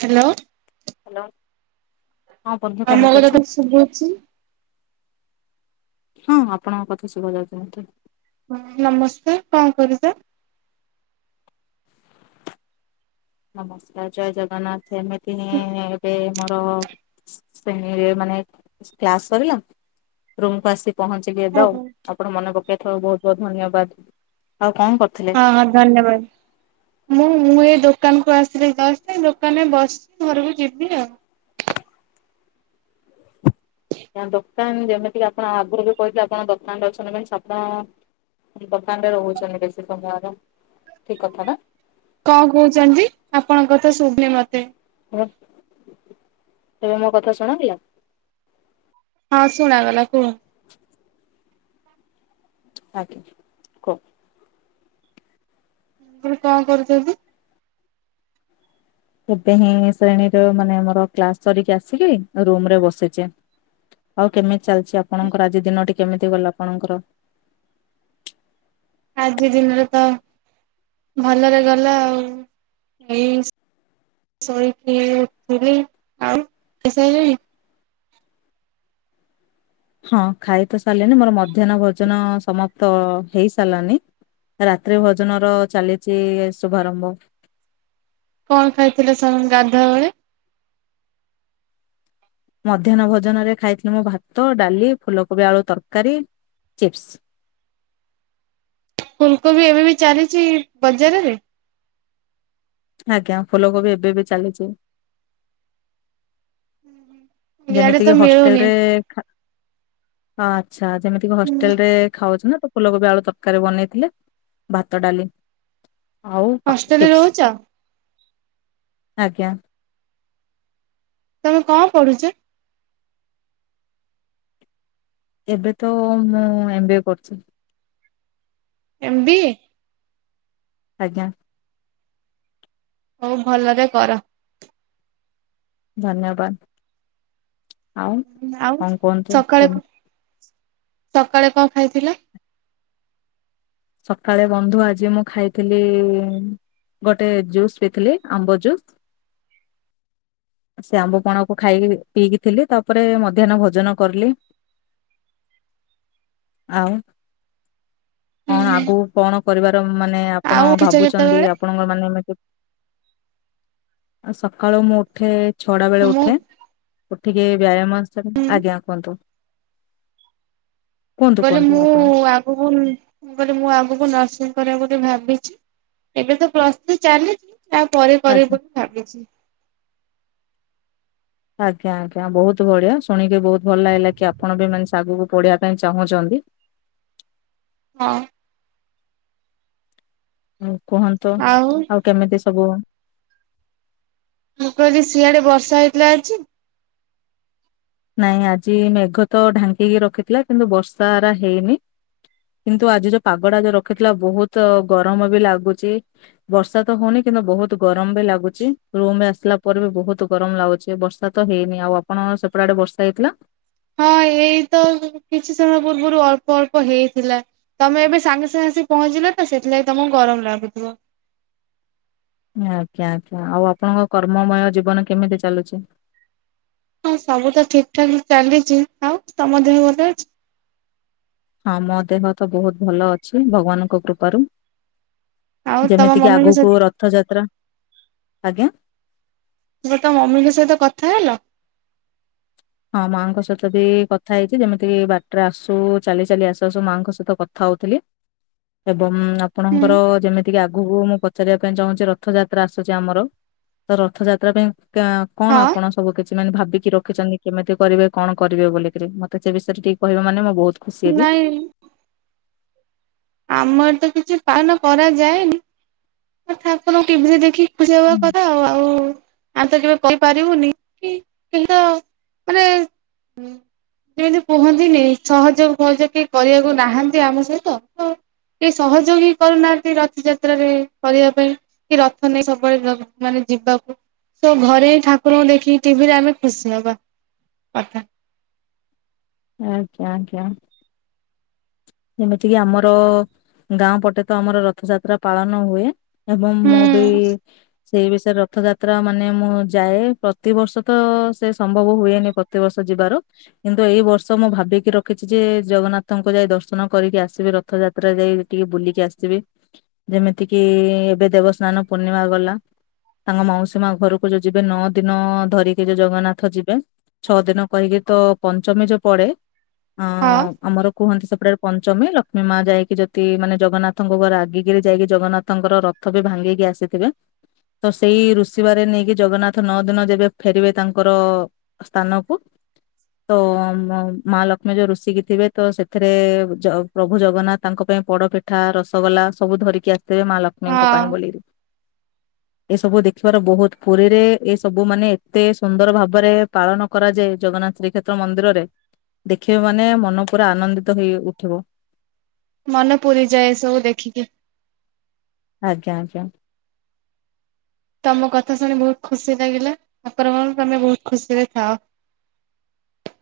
Hello. Hello ହଁ ବନ୍ଧୁ ମୋ କେମିତି କଥା ଅଛ? ତ ଶୁଭୁଚି? ହଁ ଆପଣଙ୍କ କଥା ଶୁଭା ଯାଉଛି ମତେ। ନମସ୍କାର କଣ କରୁଛ? ନମସ୍କାର ଜୟ ଜଗନ୍ନାଥ ଏମିତି ହିଁ ଏ-ଏବେ ମୋର ସ ଶ୍ରେଣୀ ରେ ମାନେ ସ କ୍ଲାସ ସରିଲା ରୁମ୍ କୁ ଆସି ପହଞ୍ଚିବି ଏବେ ଆଉ ଓହୋ। ଆପଣ ମନେ ପକେଇଥିବାରୁ ବହୁତ ବହୁତ ଧନ୍ୟବାଦ। ଆଉ କଣ କରୁଥିଲେ? ହଁ ହଁ ଧନ୍ୟବାଦ ମୁଁ ମୁଁ ଏଇ ଦୋକାନ କୁ ଆସିଲି ଜଷ୍ଟେ ଏଇ ଦୋକାନରେ ବସିଛି ଘରକୁ ଯିବି ଆଉ। ଆଜ୍ଞା ଦୋକାନ ଯେମିତି କି ଆପଣ ଆଗରୁ ବି କହିଥିଲେ ଆପଣ ଦୋକାନରେ ଅଛନ୍ତି ମିନ୍ସ ଆପଣ। ଦୋକାନରେ ରହୁଛନ୍ତି ବେଶୀ ସମୟର ଠିକ କଥା ନା। କଣ କହୁଛନ୍ତି? ଆପଣଙ୍କ କଥା ଶୁଭୁନି ମତେ। ନା? ଏବେ ମୋ କଥା ଶୁଣାଗଲା? ହଁ ଶୁଣାଗଲା କୁହ। ଆଜ୍ଞା କୁହ। ମୁଁ କହିଲି କଣ କରୁଛନ୍ତି? ଏବେ ହିଁ ଶ୍ରେଣୀରେ ମାନେ ମୋର କ୍ଲାସ ସରିକି ଆସିକି ରୁମରେ ବସିଛି। ଆଉ କେମିତି ଚାଲିଛି ଆପଣଙ୍କର ଆଜି ଦିନଟି କେମିତି ଗଲା ଆପଣଙ୍କର? ଆଜି ଦିନରେ ତ ଭଲରେ ଗଲା ଆଉ ଏଇ ଶୋଇକି ଉଠିଲି। ଆଉ ଖାଇ ସାରିଲେଣି? ହଁ ଖାଇ ତ ସାରିଲିଣି ମୋର ମଧ୍ୟାହ୍ନ ଭୋଜନ ସମାପ୍ତ ହେଇ ସାରଲାନି। ରାତ୍ରି ଭୋଜନ ର ଚାଲିଛି ଇଏ ଶୁଭାରମ୍ଭ। କଣ ଖାଇଥିଲେ ସ ଗାଧୁଆ ବଳେ? ମଧ୍ୟାହ୍ନ ଭୋଜନ ରେ ଖାଇଥିଲି ମୁଁ ଭାତ, ଡାଲି, ଫୁଲକୋବି ଆଳୁ ତରକାରୀ। ଚିପ୍ସ। ଫୁଲକୋବି ଏବେ ବି ଚାଲିଛି ବଜାରରେ? ଆଜ୍ଞା ଫୁଲ କୋବି ଏବେ ବି ଚାଲିଛି। ଇଆଡେ ତ ଯେମିତିକି ହଷ୍ଟେଲ ମିଳୁନି। ରେ ଖା ହଁ ଆଚ୍ଛା ଯେମିତି କି ହଷ୍ଟେଲ ରେ ଖାଉଛ ନା ଫୁଲକୋବି ଆଳୁ ତରକାରୀ ବନେଇଥିଲେ ଭାତ, ଡାଲି। ଆଉ ପା ହଷ୍ଟେଲରେ ଚିପ୍ସ ରହୁଛ? ଆଜ୍ଞା। ତମେ କଣ ପଢୁଛ? ଏବେ ତ ମୁଁ ଏମ ବି ଏ କରୁଛି। M B A? ଆଜ୍ଞା। ହଉ ଭଲରେ କର। ଧନ୍ୟବାଦ। ଆଉ ଆଉ କଣ କୁହନ୍ତୁ ସକାଳେ କେମିତି? ସକାଳେ କଣ ଖାଇଥିଲ? ସକାଳେ ବନ୍ଧୁ ଆଜି ମୁଁ ଖାଇଥିଲି। ଗୋଟେ ଜୁସ୍ ପିଥିଲି ଆମ୍ବ ଜୁସ୍। ହ। ସେ ଆମ୍ବ ପଣାକୁ ଖାଇକିରି ପିଇକି ଥିଲି ତାପରେ ମଧ୍ୟାନ୍ନ ଭୋଜନ କରଲି। ଆଉ। କଣ ହୁଁ ଆଗକୁ କଣ କରିବାର ମାନେ ଆପଣ ଆଉ ଉଠୁଛ ଭାବୁଛନ୍ତି କେତେବେଳେ ଆପଣଙ୍କ ମାନେ ଏମିତି ଆଉ ସକାଳୁ ମୁଁ ଉଠେ ଛଅଟା ବେଳେ ମୁଁ ଉଠେ। ଉଠିକି ବ୍ୟାୟାମ ଅନୁସାରେ ଆଜ୍ଞା କୁହନ୍ତୁ। କୁହନ୍ତୁ ମାନେ କୁହନ୍ତୁ ମୁଁ ଆପଣ ଆଗକୁ ମାନେ ମୁଁ କହିଲି ମୁଁ ଆଗକୁ ନର୍ସିଙ୍ଗ କରିବା ବୋଲି ଭାବିଛି ଏବେ ତ ପ୍ଲସ ଥ୍ରି ଚାଲିଛି। ଆଉ ପରେ କରିବି ଆଜ୍ଞା ବୋଲି ଭାବିଛି। ଆଜ୍ଞା ଆଜ୍ଞା ବହୁତ ବଢିଆ ଶୁଣିକି ବହୁତ ଭଲ ଲାଗିଲା କି ଆପଣ ବି ମାନେ ସେ ଆଗକୁ ପଢିବା ପାଇଁ ଚାହୁଁଛ ବି ହଁ। କୁହନ୍ତୁ ଆଉ କେମିତି ମୁଁ କହିଲି ସିଆଡେ ନାଇଁ ଆଜି ମେଘ ତ ଢାଙ୍କିକି ରଖି କିନ୍ତୁ ଆଜି ଯୋଉ ପାଗଟା ଯୋଉ ରଖିଥିଲା ବହୁତ ଗରମ ବି ଲାଗୁଛି ବର୍ଷା ତ ହଉନି କି କିନ୍ତୁ ବହୁତ ଗରମ ବି ଲାଗୁଛି ରୁମ ଆସିଲା ପରେ ବି ବହୁତ ଗରମ ଲାଗୁଛି ବର୍ଷା ତ ହେଇନି ଆଉ ଆପଣ ଙ୍କ ଙ୍କ ଆଡ଼େ ବର୍ଷା ହେଇଥିଲା। ହଁ। ଏଇ ତ କିଛି ସମୟ ପୂର୍ବରୁ ଅଳ୍ପ ଅଳ୍ପ ହେଇଥିଲା ତମେ ଏବେ ସାଙ୍ଗେ ସାଙ୍ଗେ ଆସି ପହଞ୍ଚିଲ। ତ ସେଥିଲାଗି ତମକୁ ଗରମ ଲାଗୁଥିବ। ଆଜ୍ଞା ଆଜ୍ଞା, ଆଉ ଆପଣଙ୍କ କର୍ମମୟ ଜୀବନ କେମିତି ଚାଲୁଚି? ହଁ ସବୁ ତ ଠିକ ଠାକ ଚାଲିଛି, ଆଉ ତମ ଦେହ ଭଲ ଅଛି? ଆ ମୋ ଦେହ ତ ବହୁତ ଭଲ ଅଛି ଭଗବାନଙ୍କ କୃପାରୁ। ଆଉ ତମ ଯେମିତିକି ମମିଙ୍କ ଆଗକୁ ସହିତ ରଥଯାତ୍ରା। ଆଜ୍ଞା? ତ ସେଟା ମମିଙ୍କ ସହିତ କଥା ହେଲ? ହଁ ମାଆଙ୍କ ସହିତ ବି କଥା ହେଇଛି ଯେମିତି ବାଟରେ ଆସୁ ଚାଲି ଚାଲି ଆସ ଆସୁ ମାଙ୍କ ସହିତ କଥା ହଉଥିଲି ଏବଂ ହୁଁ ଆପଣଙ୍କର ଯେମିତି ଟିକେ ଆଗକୁ ମୁଁ ପଚାରିବା ପାଇଁ ଚାହୁଁଛି ରଥଯାତ୍ରା ଆସୁଛି ଆମର ତ ରଥଯାତ୍ରା ପାଇଁ କା କଣ ଆପଣ ହଁ ସବୁ କିଛି ମାନେ ଭାବିକି ରଖିଛନ୍ତି? କେମିତି କରିବେ କଣ କରିବେ ବୋଲି କିରି ମତେ ସେ ବିଷୟରେ ଟିକେ କହିବ ମାନେ ମୁଁ ବହୁତ ଖୁସି ହେବି। ନାଇଁ। ଆମର ତ କିଛି ପାଳନ ପୂଜା ହୁଁ। କର ଆଉ ଆଉ ଆଉ ତ କେବେ କହିପାରିବୁନି କି କିନ୍ତୁ ମାନେ ଯେମିତି କୁହନ୍ତିନି ସହଯୋଗ ଫହଯୋଗ କେହି କରିବାକୁ ନାହାନ୍ତି ଆମ ସହିତ କେ ସହଯୋଗ ହିଁ କରୁନାହାନ୍ତି ରଥଯାତ୍ରାରେ କରିବା ପାଇଁ କି ରଥ ନେଇ ସବୁବେଳେ ମାନେ ଯିବାକୁ ସେ ଘରେ ହିଁ ଠାକୁରଙ୍କୁ ଦେଖି ଟିଭିରେ ଆମେ ଖୁସି ହବା କଥା। ଆଜ୍ଞା ଆଜ୍ଞା। ଯେମିତି କିି ଆମର ଗାଁ ପଟେ ତ ଆମର ରଥଯାତ୍ରା ପାଳନ ହୁଏ। ଏବଂ ହୁଁ ମୁଁ ବି ସେଇ ବିଷୟରେ ରଥ ଯାତ୍ରା ମାନେ ମୁଁ ଯାଏ ପ୍ରତିବର୍ଷ ତ ସେ ସମ୍ଭବ ହୁଏନି ପ୍ରତିବର୍ଷ ଯିବାର କିନ୍ତୁ ଏଇ ବର୍ଷ ମୁଁ ଭାବିକି ରଖିଛି ଯେ ଜଗନ୍ନାଥଙ୍କୁ ଯାଇ ଦର୍ଶ ନ କରିକି ଆସିବି ରଥଯାତ୍ରା ଯାଇକି ଟିକେ ବୁଲିକି ଆସିବି ଯେମିତି କିି ଏବେ ଦେବସ୍ନାନ ନ ପୂର୍ଣ୍ଣିମା ଗଲା। ତାଙ୍କ ମାଉସୀ ମା ଘରକୁ ଯୋଉ ଯିବେ ନଅ ଦିନ ଧରିକି ଯଉ ଜଗନ୍ନାଥ ଯିବେ। ଛଅ ଦିନ କହିକି ତ ପଞ୍ଚମୀ ଯୋଉ ପଡ଼େ ଅ ହଁ ଆମର କୁହନ୍ତି ସେପଟେ ପଞ୍ଚମୀ ଲକ୍ଷ୍ମୀ ମା ଯାଇକି ଯଦି ମାନେ ଜଗନ୍ନାଥଙ୍କ ଉପରେ ରାଗିକି ଯାଇକି ଜଗନ୍ନାଥଙ୍କର ରଥ ବି ଭାଙ୍ଗିକି ଆସିଥିବେ। ତ ସେଇ ଋଷିବାରେ ନେଇକି ଜଗନ୍ନାଥ ନଅ ଦିନ ଯେବେ ଫେରିବେ ତାଙ୍କର ସ୍ଥାନକୁ ତ ମା ଲକ୍ଷ୍ମୀ ଯୋଉ ରୁଷିକି ଥିବେ ତ ସେଥିରେ ଜ ପ୍ରଭୁ ଜଗନ୍ନାଥ ତାଙ୍କ ପାଇଁ ପୋଡ଼ ପିଠା, ରସଗୋଲା ସବୁ ଧରିକି ଆ ସିବେ ମା ଲକ୍ଷ୍ମୀଙ୍କ ହଁ ପାଇଁ ବୋଲି କିରି ଏ ସବୁ ଦେଖିବାର ବହୁତ ପୁରୀରେ ଏ ସବୁ ମାନେ ଏତେ ସୁନ୍ଦର ଭାବରେ ପାଳନ କରାଯାଏ ଜ ଜଗନ୍ନାଥ ଶ୍ରୀକ୍ଷେତ୍ର ମନ୍ଦିରରେ ଦେଖିବେ ମାନେ ମନ ପୁରା ଆନନ୍ଦିତ ହେଇ ଉଠିବ। ମନ ପୁରିଯାଏ ସବୁ ଦେଖିକି। ଆଜ୍ଞା ଆଜ୍ଞା। ତମ କଥା ଶୁଣି ବହୁତ ଖୁସି ଲାଗିଲା ଆପରବରରୁ ତମେ ବହୁତ ଖୁସି ରେ ଥାଅ। [inaudible]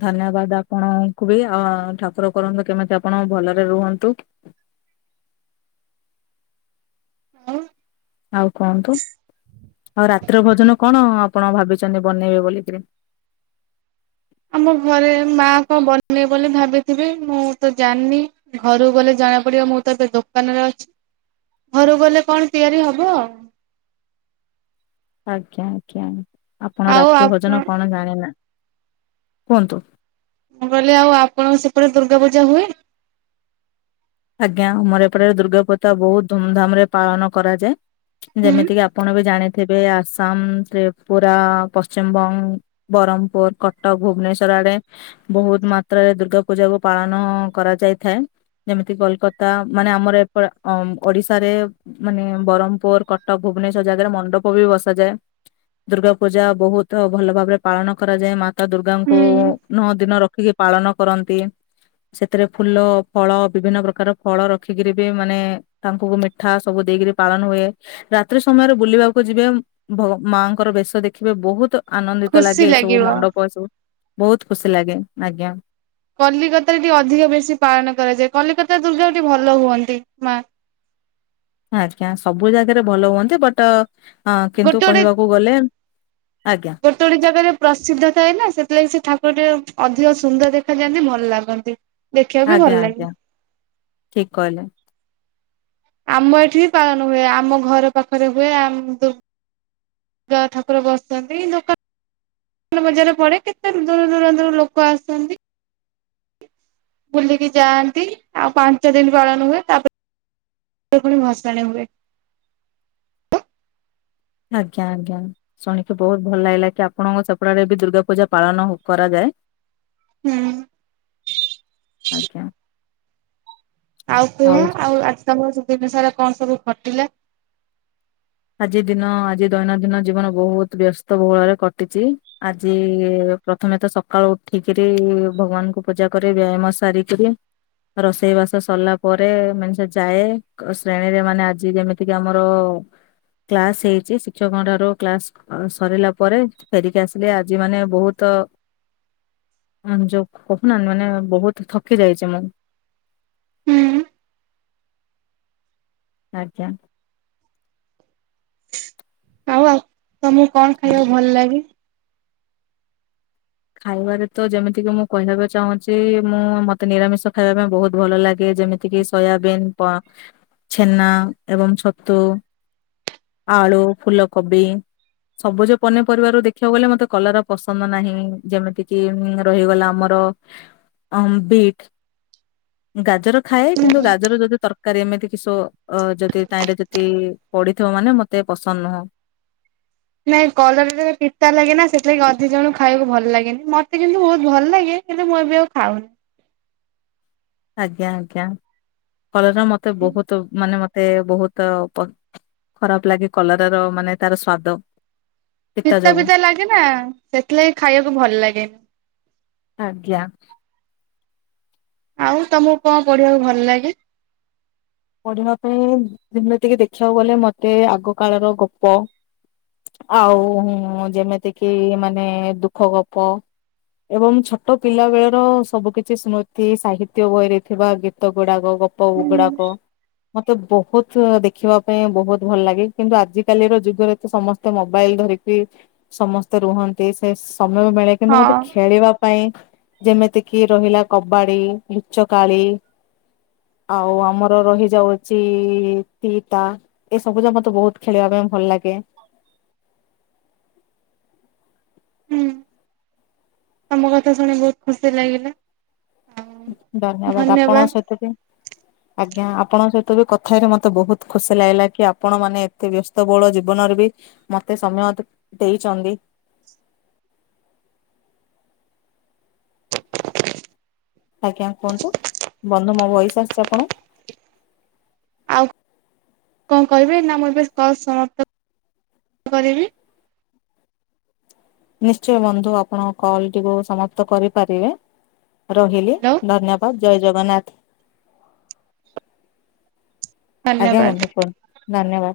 ଧନ୍ୟବାଦ୍ ଆପଣଙ୍କୁ ବି ଆ ଠାକୁର କରନ୍ତୁ କେମିତି ଆପଣ ଭଲରେ ରୁହନ୍ତୁ । ଅ । ଆଉ କୁହନ୍ତୁ? ଆଉ ରାତ୍ର ଭୋଜନ କଣ ଆପଣ ଭାବିଚ଼ନ୍ତି ବନେଇବେ ବୋଲିକିରି? ଆମ ଘରେ ମା କଁ ବନେଇବ ବୋଲି ଭାବିଥିବି ମୁଁ ତ ଜାଣିନି ଘରୁକୁ ଗଲେ ଜଣା ପଡିବ ମୁଁ ତ ଏବେ ଦୋକାନରେ ଅଛି । ଘରୁ ଗଲେ କଣ ତିଆରି ହବ? ଆଜ୍ଞା ଆଜ୍ଞା ଆପଣ ଆଉ ରାତ୍ରି ଆପଣ ଭୋଜନ କଣ ଜାଣିନା । କୁହନ୍ତୁ । ମୁଁ କହିଲି ଆଉ ଆପଣଙ୍କ ସେପଟେ ଦୁର୍ଗା ପୂଜା ହୁଏ? ଆଜ୍ଞା ଆମର ଏପଟରେ ଦୁର୍ଗା ପତା ବହୁତ ଧୁମଧାମରେ ପାଳନ କରାଯାଏ । ହୁଁ ଯେମିତିକି ଆପଣ ବି ଜାଣି ଥିବେ ଆସାମ, ତ୍ରିପୁରା, ପଶ୍ଚିମବଙ୍ଗ, ବରମ୍ ପୁର, କଟକ, ଭୁବନେଶ୍ୱର ଆ ଆଡ଼େ ବହୁତ୍ ମାତ୍ରାରେ ଦୁର୍ଗା ପୂଜାକୁ ପାଳନ କରାଯାଇଥାଏ ଯେମି କୋଲକତା ମାନେ ଆମର ଏପ ଅଁ ଓଡିଶାରେ ମାନେ ବରମପୁର, କଟକ, ଭୁବନେଶ୍ୱର ଜାଗାରେ ମଣ୍ଡପ ବି ବସାଯାଏ । ଦୁର୍ଗା ପୂଜା ବହୁତ ଭଲ ଭାବରେ ପାଳନ କରାଯାଏ ମା ତା ଦୁର୍ଗାଙ୍କୁ ହୁଁ ନଅ ଦିନ ରଖିକି ପାଳନ କରନ୍ତି । ସେଥିରେ ଫୁଲ, ଫଳ ବିଭିନ୍ନ ପ୍ରକାର ଫଳ ରଖିକିରି ବି ମାନେ ତାଙ୍କୁ ମିଠା ସବୁ ଦେଇକରି ପାଳନ ହୁଏ ରାତ୍ରି ସମ ମୟରେ ବୁଲିବାକୁ ଯିବେ ଭଗ ମାଙ୍କର ବେଶ ଦେଖିବେ ବହୁତ୍ ଆନନ୍ଦିତ ଖୁସି ଲାଗେ ଏ ସବୁ ଲାଗିବ। ମଣ୍ଡପ ଏ ସବୁ ବହୁତ୍ ଖୁସି ଲାଗେ ଆଜ୍ଞା । କଲିକତା ରେ ଟିକେ ଅଧିକ ବେଶୀ ପାଳନ କରାଯାଏ କଲିକତା ଦୁର୍ଗା ଏଠି ଭଲ ହୁଅନ୍ତି ମା । ଆଜ୍ଞା ସବୁ ଜାଗାରେ ଭଲ ହୁଅନ୍ତି ବଟ ଅ ଗୋଟେ ଗୋଟେ ଆଜ୍ଞା ଗୋଟେ ଗୋଟେ ଜାଗାରେ ପ୍ରସିଦ୍ଧ ଥାଏ ନା ସେଥିଲାଗି ସେ ଠା କୁ ଟିଏ ଅଧିକ ସୁନ୍ଦର ଦେଖାାଯାଆନ୍ତି ଭଲ ଲାଗନ୍ତି । ଦେଖିଆକୁ ବି ଆଜ୍ଞା ଭଲ ଲାଗେ ଆଜ୍ଞା । ଠିକ କହିଲେ ଆମ ଏଠି ବି ପାଳନ ହୁଏ ଆମ ଘର ପାଖରେ ହୁଏ ଆମ ଦୁ ଗାଁ ଠାକୁର ବସିଥାନ୍ତି ଦୋକାନ୍ ନ ବଜାର ପଡେ କେତେ ଦୂର ଦୂର ଦୂରାନ୍ତର ଲୋକ ଆସନ୍ତି । ବୁଲିକି ଯାଆନ୍ତି ଆଉ ପାଞ୍ଚ ଦିନି ପାଳନ ହୁଏ ତାପରେ ସେ ପୁଣି ଭସାଣି ହୁଏ । [unintelligible] ଆଜ୍ଞା ଆଜ୍ଞା ଶୁଣିକି ବହୁତ ଭଲ ଲାଗିଲା କି ଆପଣଙ୍କ ସେପଟାରେ ବି ଦୁର୍ଗା ପୂଜା ପାଳନ କରାଯାଏ ହୁଁ । ଆଜ୍ଞା । ଆଉ କୁହ ଆଉ ଆଜି ତମର ଦିନ ସାରା କଣ ସବୁ ଘଟିଲା? ଆଜି ଦିନ ଆଜି ଦୈନଦିନ ଜୀବନ ବହୁତ୍ ବ୍ୟସ୍ତ ବହୁଳରେ କଟିଚ଼ି ଆଜି ପ୍ରଥମେ ତ ସକାଳୁ ଉଠିକିରି ଭଗବାନଙ୍କୁ ପୂଜା କରି ବ୍ୟାୟାମ ସାରିକିରି ରୋଷେଇ ବାସ ସରିଲା ପରେ ମାନେ ସେ ଯାଏ ଶ୍ରେଣୀରେ ମାନେ ଆଜି ଯେମିତିକି ଆମର କ୍ଲାସ ହେଇଚ଼ି ଶିକ୍ଷକଙ୍କ ଠାରୁ କ୍ଲାସ ସରିଲା ପରେ ଫେରିକି ଆସିଲେ ଆଜି ମାନେ ବହୁତ [inaudible] ଯୋଉ କହୁନାହାନ୍ତି ମାନେ ବହୁତ ଥକି ଯାଇଚ଼ି ମୁଁ । [inaudible] ଆଜ୍ଞା । ଆଉ ଆଉ ତମକୁ କଣ ଖାଇବାକୁ ଭଲ ଲାଗେ? ଖାଇବାରେ ତ ଯେମିତିକି ମୁଁ କହିବାକୁ ଚାହୁଁଚ଼ି ମୁଁ ମତେ ନିରାମିଷ ଖାଇବା ପାଇଁ ବହୁତ ଭଲ ଲାଗେ । ଯେମିତିକିି ସୋୟାବିନ୍, ପଁ, ଛେନା ଏବଂ ଛତୁ । ଆଳୁ, ଫୁଲକୋବି । ସବୁଜ ପନିପରିବାରରୁ ଦେଖିଆକୁ ଗଲେ ମତେ କଲରା ପସନ୍ଦ ନାହିଁ । ଯେମିତିକି ଉଁ ରହିଗଲା ଆମର ଅଁ ବିଟ୍ । ଗାଜର ଖାଏ କିନ୍ତୁ ଗାଜର ଯଦି ତର ତରକାରୀ ଏମିତି କି ସୋ-ଅ ଯଦି ତାହିଁରେ ଯଦି ପଡିଥିବ ମାନେ ମତେ ପସନ୍ଦ ନୁହଁ। ନାଇଁ କଲରାଟାରେ ପିତା ଲାଗେ ନା, ସେଥିଲାଗି ଅଧେ ଜଣଙ୍କୁ ଖାଇବାକୁ ଭଲ ଲାଗେନି। ମତେ କିନ୍ତୁ ବହୁତ ଭଲ ଲାଗେ କିନ୍ତୁ ମୁଁ ଏବେ ଆଉ ଖାଉନି। ଆଜ୍ଞା ଆଜ୍ଞା। ଫଳରେ ମତେ ବହୁତ ମାନେ ମତେ ମତେ ବହୁତ ପତ୍ ଖରାପ ଲାଗେ କଲରାର ମାନେ ତାର ସ୍ଵାଦ। ପିତା ପିତା ଲାଗେ ନା, ସେଥିଲାଗି ଖାଇବାକୁ ଭଲ ଲାଗେନି। ଆଜ୍ଞା ଆଉ ତମକୁ କଣ ପଢିବାକୁ ଭଲ ଲାଗେ? ପଢିବା ପାଇଁ, ଯେମିତିକି ଦେଖିବାକୁ ଗଲେ ମତେ ଆଗ କାଳର ଗପ ଆଉ ଯେମିତି କିି ମାନେ ଦୁଃଖ ଗପ ଏବଂ ଛୋଟ ପିଲା ବେଳର ସବୁ କିଛି ସ୍ମୃତି, ସାହିତ୍ୟ ବହିରେ ଥିବା ଗୀତ ଗୁଡାକ ଗପ ଗୁଡାକ ମତେ ବହୁତ ଦେଖିବା ପାଇଁ ବହୁତ ଭଲ ଲାଗେ। କିନ୍ତୁ ଆଜିକାଲିର ଯୁଗରେ ତ ସମସ୍ତେ ମୋବା ବାଇଲ ଧରିକି ସମସ୍ତେ ରୁହନ୍ତି। ସେ ସମୟବେଳେ କିନ୍ତୁ ହଁ ମତେ ଖେଳିବା ପାଇଁ ଯେମିତି କିି ରହିଲା କବାଡି, ଲୁଚକାଳି ଆଉ ଆମର ରହିଚ୍ ଯାଉଚି ତିତା, ଏ ସବୁ ଯାକ ମତେ ବହୁତ ଖେଳିବା ପାଇଁ ଭଲ ଲାଗେ। ହୁଁ ତମ କଥା ଶୁଣି ବହୁତ ଖୁସି ଲାଗିଲା। ଧନ୍ୟବାଦ। ଆପଣଙ୍କ ସହିତ ବି ଆଜ୍ଞା। ଆପଣଙ୍କ ସହିତ ବି କଥା ହେଇକି ମତେ ବହୁତ ଖୁସି ଲାଗିଲା କି, ଆପଣ ମାନେ ଏତେ ବ୍ୟସ୍ତବହୁଳ ଜୀବନରେ ବି ମତେ ସମୟ ଦେ-ଦେଇଚନ୍ତି। ଆଜ୍ଞା କୁହନ୍ତୁ। ବନ୍ଧୁ ମୋ ଭଏସ ଆସିଛି ଆପଣଙ୍କୁ? ଆଉ କଣ କହିବେ? ନା ମୁଁ ଏବେ କଲ୍ ସମାପ୍ତ କ-କରିବି? ନିଶ୍ଚୟ ବନ୍ଧୁ। ଆପଣଙ୍କ କଲଟିକୁ ସମାପ୍ତ କରିପାରିବେ। ରହିଲି। ହ୍ୟାଲୋ ଧନ୍ୟବାଦ। ଜୟ ଜଗନ୍ନାଥ। ଆଜ୍ଞା ଧନ୍ୟବାଦ। ବନ୍ଧୁ କୁହନ୍ତୁ। ଧନ୍ୟବାଦ।